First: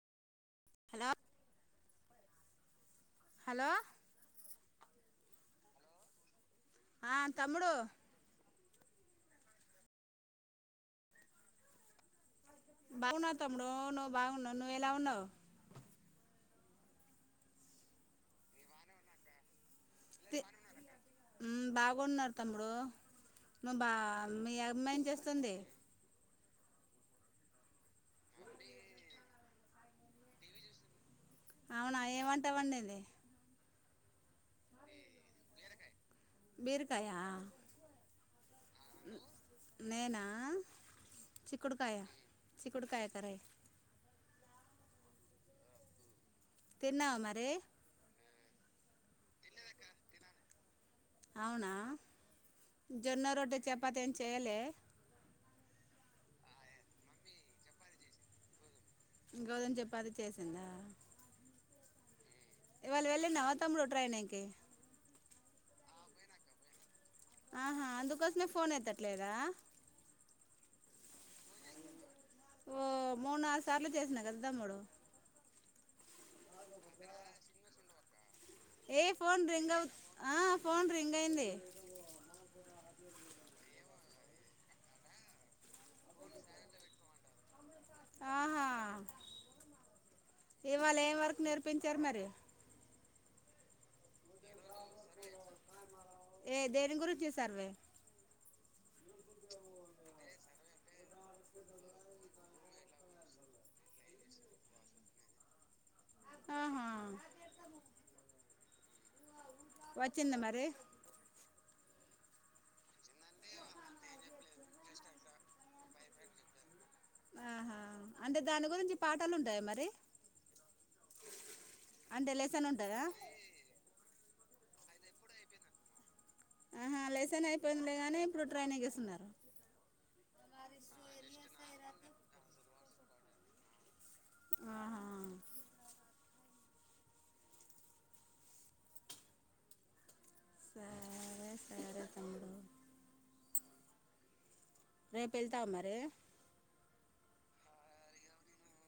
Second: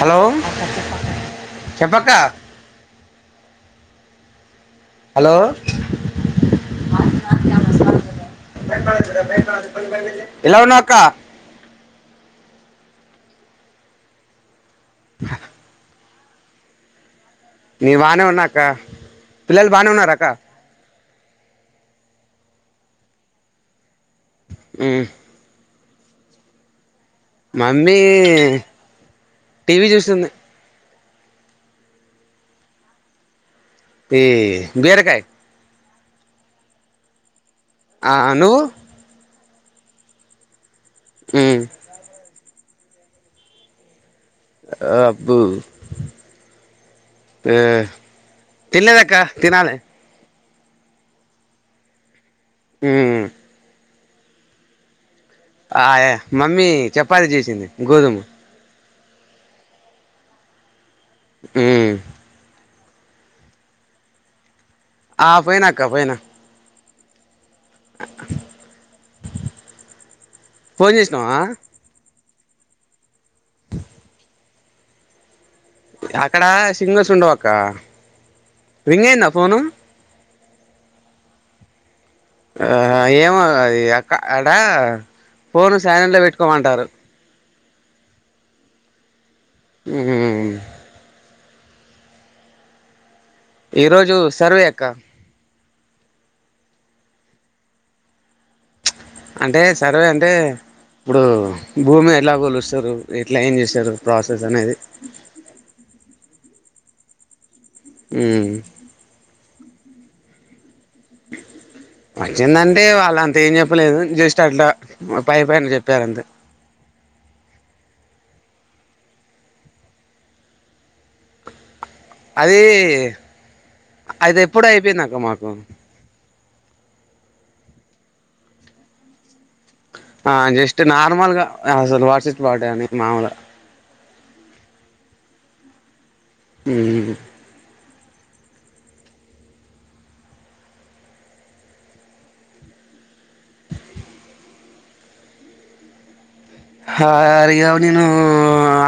Hello hello చెప్పక్కా. Hello hello ఆ తమ్ముడూ ఎలా ఉన్నావ్ అక్క బాగున్నాను తమ్ముడు నువ్వు బాగున్నావా నువ్వెలా ఉన్నావ్ నే బానే ఉన్నా అక్క. పిల్లలు బానే ఉన్నారా అక్కా ఉన్నారు తమ్ముడు ను బా మీ అమ్మ ఏం మ్మ్ చేస్తుంది. మమ్మీ టీవీ చూస్తుంది. అవునా ఏం వంట వండింది. ఏ బేరకాయి బీరకాయా ఆ నువ్వు నేనా మ్మ్ చిక్కుడుకాయ చిక్కుడుకాయ కర్రీ ఆ అబ్బో తిన్నావా మరీ తిన్లేదక్క తినాలే అవునా మ్మ్ జొన్న రోట్ట చెప్ చపాతీ ఏం చేయలే ఆయ మమ్మీ చపాతి చేసింది గోధుమ గోధుమ చపాతీ చేసిందా ఉ ఇవాళ వెళ్ళినవా తమ్ముడు ట్రైనింగ్ కి ఆ పోయినాక్క పోయినా ఆహా అందుకోసమే ఫోన్ ఎత్తట్లేదా పోన్ చేసినవా ఓ మూడు నాలుగు సార్లు చేసినా కదా తమ్ముడు గా అక్కడ సిగ్నల్స్ ఉండవు అక్క ఏ రింగ్ అయిందా ఫోన్ ఫోను రింగ్ అవు ఆ పోన్ రింగ్ అయింది ఆ ఏమో అది అక్క అడా ఫోన్ సైలెంట్ల పెట్టుకోమంటారు ఆహా ఇవాళ ఏం వర్క్ నేర్పించారు మరి ఈ రోజు సర్వే అక్క ఏ దేని గురించి సర్వే అంటే సర్వే అంటే ఇప్పుడు భూమి ఎలా కొలుస్తారు ఎట్లా ఏం చేస్తారు ప్రాసెస్ అనేది ఆహా ఉ వచ్చింద మరి వచ్చిందంటే వాళ్ళు అంత ఏం చెప్పలేదు జస్ట్ అట్లా పై పైన చెప్పారు అంతే ఆహా అంటే దాని గురించి పాటాలు ఉంటాయా మరి అంటే అది లేసన్ ఉంటద అది ఎప్పుడో అయిపోయింది అక్క మాకు ఆహా లెసన్ అయిపోయిందిలేగానీ ఇప్పుడు ట్రైనింగు ఇస్తున్నారు ఆ జస్ట్ నార్మల్ గ అసలు వాట్ ఇస్ వాట్ అని మాములుగ ఆహా ఉమ్ సరే సరే తమ్ముడు రేపు వెళ్తావ మరి హరిగ నేను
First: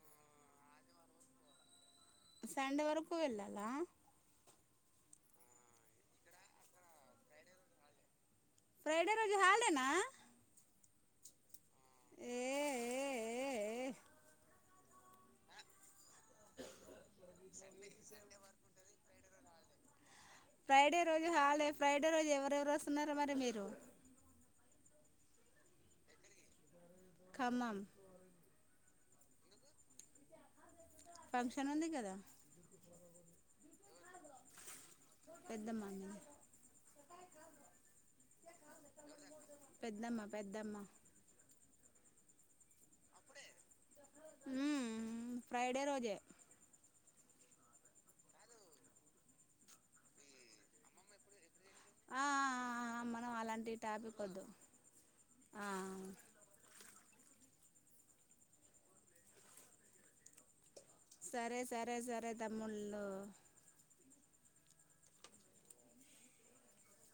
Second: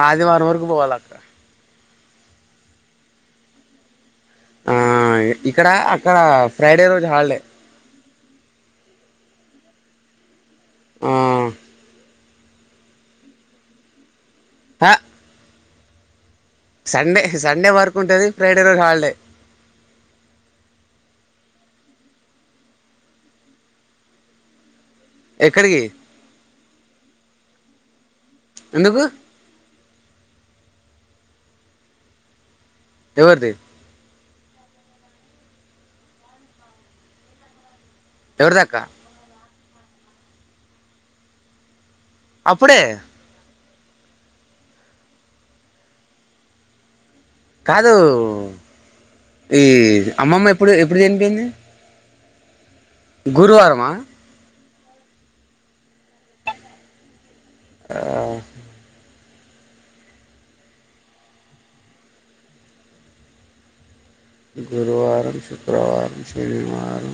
ఆదివారం వరకు పోవాల అక్క సండే వరకు వెళ్ళాల ఆ ఇక్కడ అక్కడ ఫ్రైడే రోజు హాలిడే ఫ్రైడే రోజు హాలిడే నా ఆ ఏ ఏ ఏ ప సండే సండే వరకు ఉంటది ఫ్రైడే రోజు హాలిడే ఫ్రైడే రోజు హాలీడే ఫ్రైడే రోజు ఎవరెవరు వస్తున్నారు మరి మీరు ఎక్కడికి ఖమ్మం ఎందుకు పంక్షన్ ఉంది కదా ఎవరిది పెద్దమ్మ అన్న ఎవరిది అక్క పెద్దమ్మ పెద్దమ్మ అప్పుడే హు మ్ ఫ్రైడే రోజే కాదు ఈ అమ్మమ్మ ఎప్పుడు ఎప్పుడు చనిపోయింది ఆ మనం అలాంటి గురువారమా టాపిక్ వద్దు ఆ ఆ సరే సరే సరే తమ్ముళ్ళు గురువారం శుక్రవారం శనివారం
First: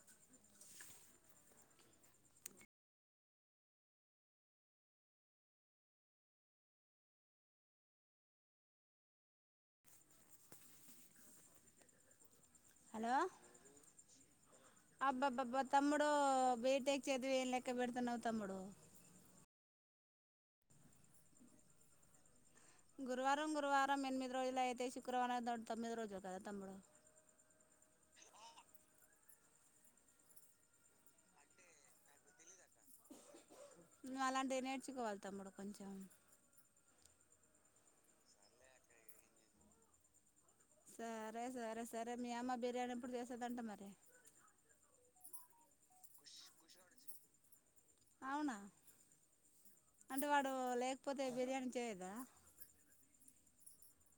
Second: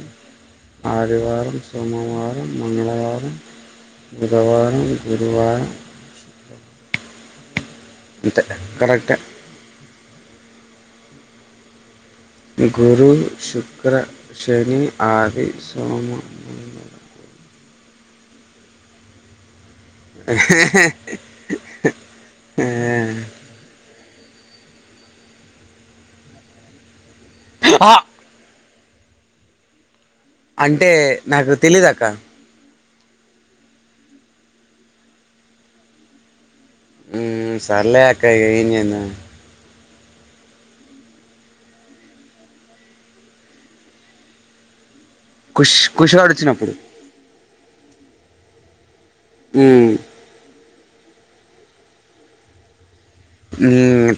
ఆదివారం సోమవారం మంగళవారం బుధవారం గురువారం అంతే కరెక్టే గురు హలో శుక్ర శని ఆది అబ్బబ్బబ్బా సోమ ఎక్కడ బెడ్తనావ్ తమ్ముడు గురువారం గురువారం ఎనిమిది రోజులు అయితే శుక్రవారంతో తొమ్మిది రోజులు కదా తమ్ముడు ఆ అంటే నాకు తెలీదక్క నువ్వు అలాంటివి నేర్చుకోవాలి తమ్ముడు కొంచెం ఊ సర్లే అక్క ఇగా ఏం జెద్ధం సరే సరే సరే మీ అమ్మ బిర్యానీ ఏప్పుడు చేస్తదంట మరి కుష్ కుషిగాడు వచ్చినప్పుడు అవునా ఉమ్ అంటే వాడు లేక్ ఇప్పతే బిర్యాణి చేయదా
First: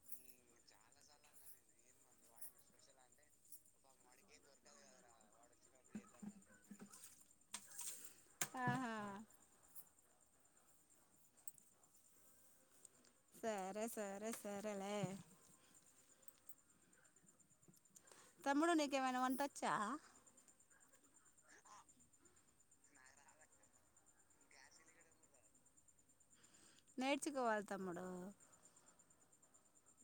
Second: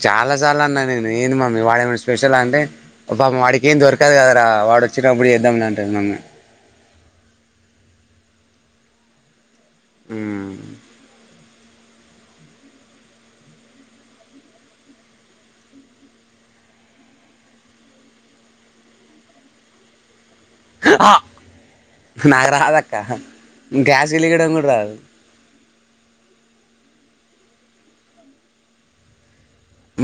చాలా సార్లు అన్నా నేను ఏ మమ్మీ వాడేమనా స్పెషల్ అంటే పాపం వాడికి ఏం దొరకదు కదరా వాడు వచ్చినప్పుడు తమ్ముని అంటది మమ్మీ ఆహా ఊ సరే సరే సరేలే తమ్ముడు నీకేమన్నా వంటచ్చా ఊ ఆ నాకు రాదక్క గ్యాస్ ఇలిగయడం కూడా రాదు నేర్చుకోవాలి తమ్ముడు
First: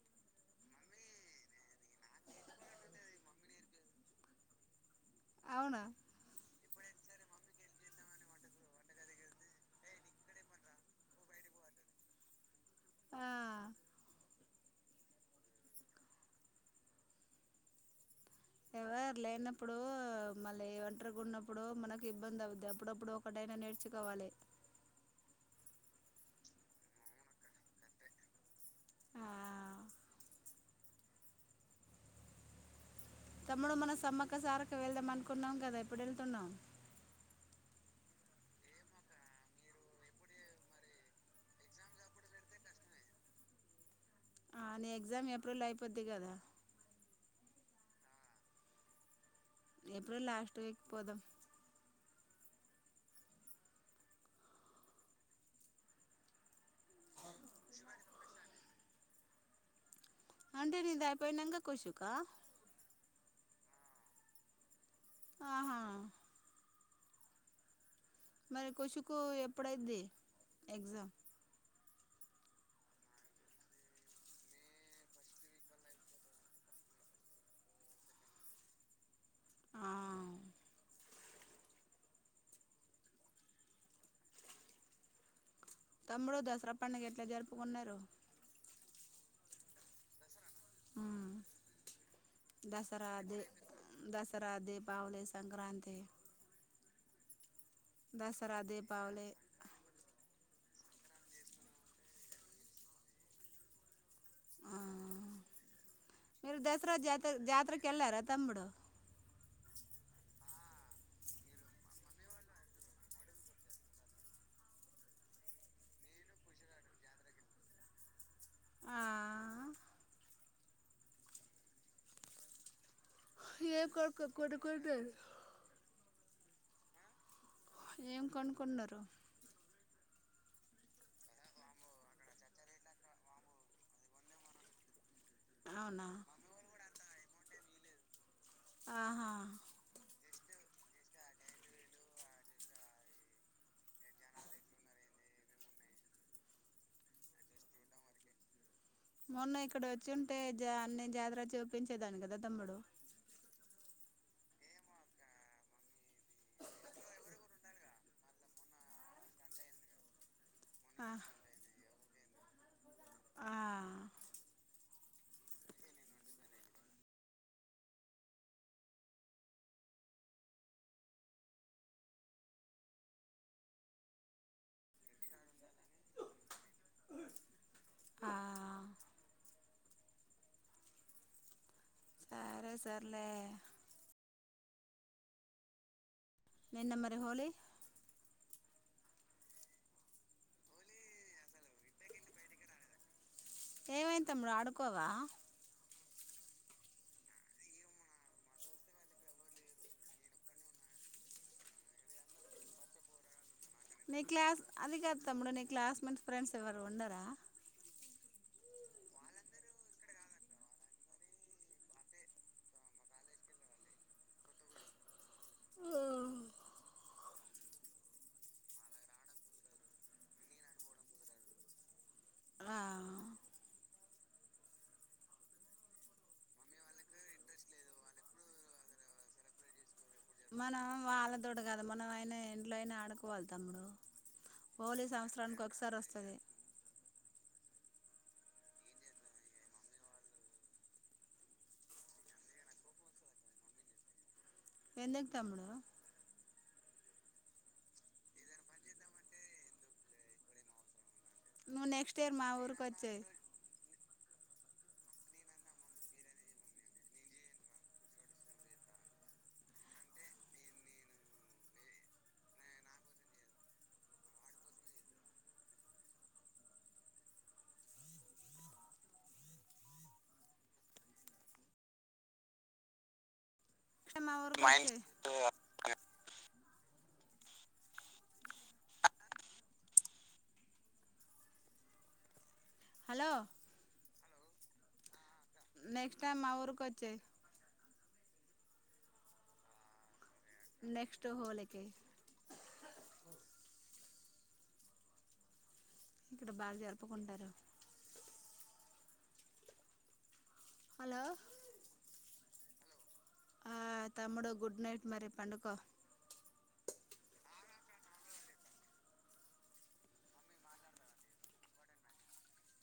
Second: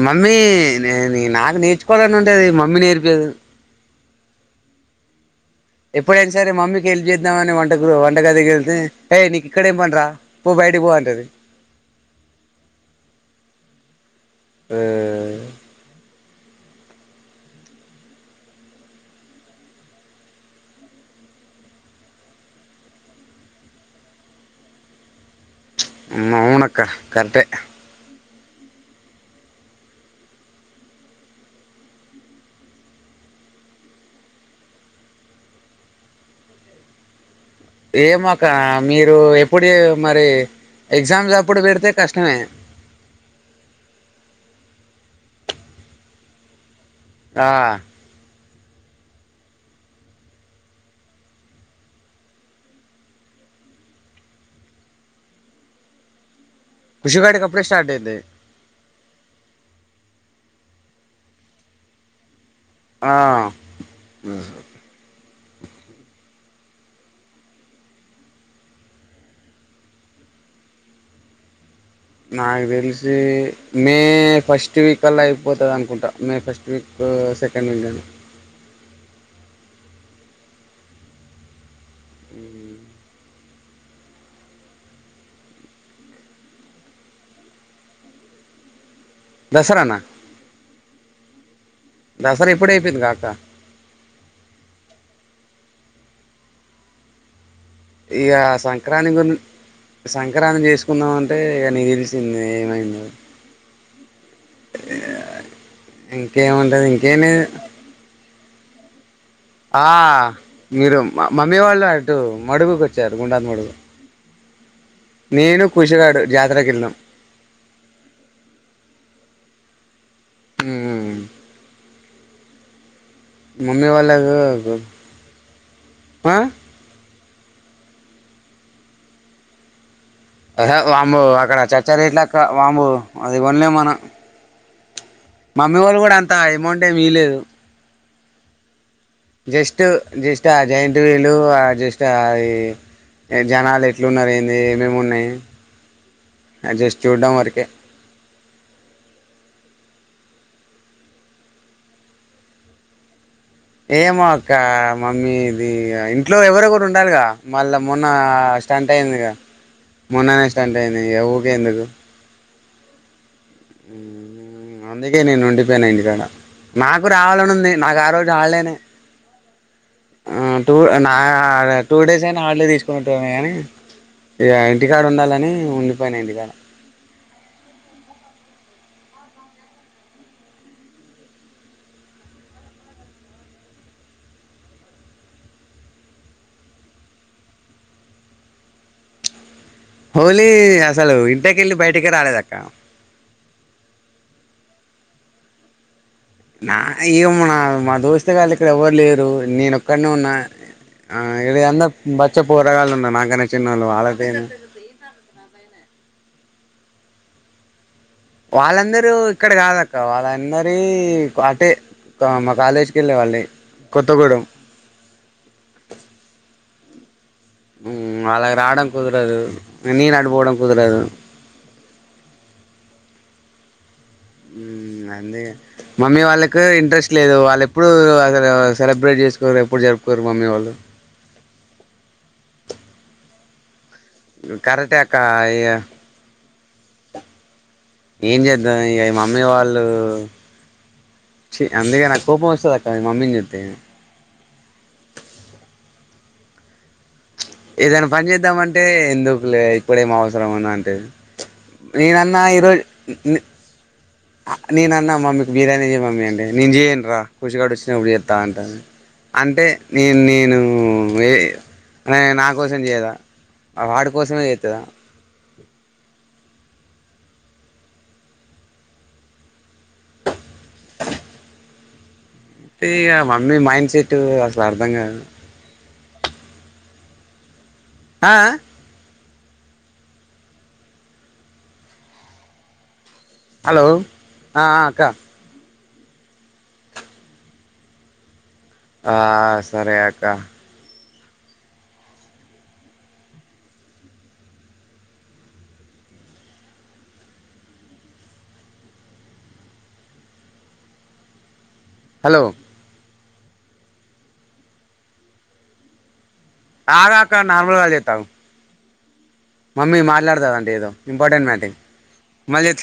మమ్మీ నే నాకు నేర్చుకోవాలని ఉంటేది మమ్మీ నేర్పేది అవునా ఎప్పుడునా సే మమ్కి వెళ్లి చేద్దామని వంటకు వంటగదికి వెళ్తే, ఏయ్ నీకు ఇక్కడేం పన రా పో బయట పోంటది ఆ ఆ ఎవరు లేనప్పుడు, మళ్ళీ ఒంటరిగా ఉన్నప్పుడు మనకు ఇబ్బంది అవుద్ది అప్పుడప్పుడు ఒకటైనా నేర్చుకోవాలి అవున అక్క కరట్టే ఆ తమ్ముడు మనం సమ్మక్క సారకు వెళ్దాం అనుకున్నాం కదా, ఇప్పుడు వెళ్తున్నాం ఏమ క ఒక మీరు ఎప్పుడు మరి ఎగ్జామ్స్ అప్పుడు పెడితే కష్టమే నే ఎగ్జామ్ ఏప్రిల్ అయిపోద్ది కదా ఆ ఏప్రిల్ లాస్ట్ వీక్ పోదాం కృషుగాడి కప్పుడే స్టార్ట్ అయింది అంటే నేంత అయిపోయినాక కొషక ఆ ఆ హ మరి కొషుకు ఎప్పుడైది ఎగ్జామ్ నాకు తెలిసి మే ఫస్ట్ వీక్ అల్లా అయిపోతుంది అనుకుంటా మే ఫస్ట్ వీక్ సెకండ్ వీక్ని ఆ ఉ తమ్ముడు దసరా పండుగ ఎట్లా జరుపుకున్నారు దసరానా దసరా ఇప్పుడే అయిపోయింది కా అక్క దసరాది దసరా దపావలే సంక్రాంతి ఇక దసరా సంక్రాంతి దీపావళి గురి సంక్రాంతి చేసి చసుకుందమంటే ఇక ని నిలిచింది ఏమైంది ఆ మీరు ఇంకేముంటది దసరా ఇంకేం జాత లేదు జాతరకు వెళ్ళారా తమ్ముడు ఆ మీరు మమ్మీ వాళ్ళు అటు మడుగుకు వచ్చారు గుండా మడుగు నేను కుషగాడు జాతకిిళ్ందం ఆ హమ్ మమ్మీ ఏం వాళ్ కొనుకు కొనుక్కున్నారు వఆ ఏం కనుకున్నారు దే వాంబు అక్కడ చచ్చరట్లక్క వాంబు అది వన్లే మన మమ్ వాళ్ళ అవునా కూడా అంతాయి మం అంటే మీలేదు ఆ జస్ట్ జస్ట్ ఆ జైట్ వీలు ఆ జస్ట్ అ జనాలు ఎట్లున్న అంది ఏమేమి ఉన్నాయి జస్ట్ చూడ్డం వరకే మొన్న ఇక్కడ వచ్చింటే జ అన్ని జాతర చూపించేదాన్ని కదా తమ్ముడు ఏమో ఒకక్క మమ్మీ ఇది ఇంట్లో ఎవర ఒకరు ఉండాలిగా మళ్ళా మొన్న స్టంట్ అయింది మొన్ననే టయి ఆ ఏ ఊగాయికు ఆ అందుకే నేను ఉండిపోయినా ఇంటికాడ నాకు రావాలని ఉంది నాకు ఆ రోజు వాడలేనే టూ నా టూ డేస్ అయినా హార్డలే తీసుకుని కానీ ఇ ఇంటికాడు ఉండాలని ఉండిపోయినా ఇంటికాడ ఆ సరే సర్లే నేయి నెబరి హోలీ హోలీ అసలు ఇంటకిళ్ళ బయటికిారు ఆలేద అక్క ఏవాైైన తముడు ఆడుకోవా నా ఇ నా మా దోస్తుగాళ్ ఇక్కడ ఎవ్వరు లేరు నేను ఒక్కడనే ఉన్నా ఆ ఇద అంత బచ్చపోరగాళ్లు ఉన్నా నాక న క్లాస్ అదికార తముడ న క్లాస్మె ఫ్రెండ్స్ ఎవరు ఉండరా వాళ్ళందరూ ఇక్కడ కాదక్క వాళ్ళందరి అటే మా కాలేజీకి వెళ్ళే వాళ్ళి కొత్తగూెం అలాగ రావడం కుదరదు నేను అడుపోవడం కుదరదు ఆ అదే మమ్మీ వాళ్ళకి ఇంట్రెస్ట్ లేదు వాళ్ళ ఎప్పుడు అసలు సెలబ్రేట్ చేసుకో ఎప్పుడు జరుపు మనం వాళ్ళ తోడు కదా మనం ఆయన ఇంట్లో అయినా ఆడ కూకో వెాలాము కరెక్టే పోలీ అక్క సంవత్సరానికి ఇగ ఒకసారి వస్తుంది ఏం చేద్దా ఇ మమ్మీ వాళ్ళు అందుకే నాకు కోపం వస్తుంది అక్కడ మమ్మీని చస్తతే ఎందుకు తమ్ముడు ఏదైనా పని చేద్దామంటే ఎందుకు లే ఇప్పుడ ఏం అవసరం ఉంద అంటేది నువ్వు నెక్స్ట్ ఇయర్ నేనన్నా మా ఈరోజు ఊరికి వచ్చేయి నేను అన్నా మమ్మీకు బిర్యానీ చే మమ్మీ అంటడి నేను చేయను రా కూర్చిగాడ వచ్చినప్పుడు చేస్తాను అంట అంటే నే నేను నా కోసం చేయదా వాడి కోసమే చేస్తుదా మ అన్నీ మైండ్ సెట్ మా అసలు ఊరికి వచ్చేయి అర్ధంగా ఆ హలో హలో ఆ అక్క నెక్స్ట్ టైమ్ మా ఊరుకి వచ్చాయి ఆ సరే అక్క నెక్స్ట్ హోలీ కి ఇక్కడ బాగా జరుపుకుంటారు హలో హలో ఆ తమ్ముడు గుడ్ నైట్ మరి పండుకో ఆగాక నార్మల్గా చెత్త ఆగు మమ్మీ మాట్లాడుతదండి ఏదో ఇంపార్టెంట్ మ్యాటింగ్ మళ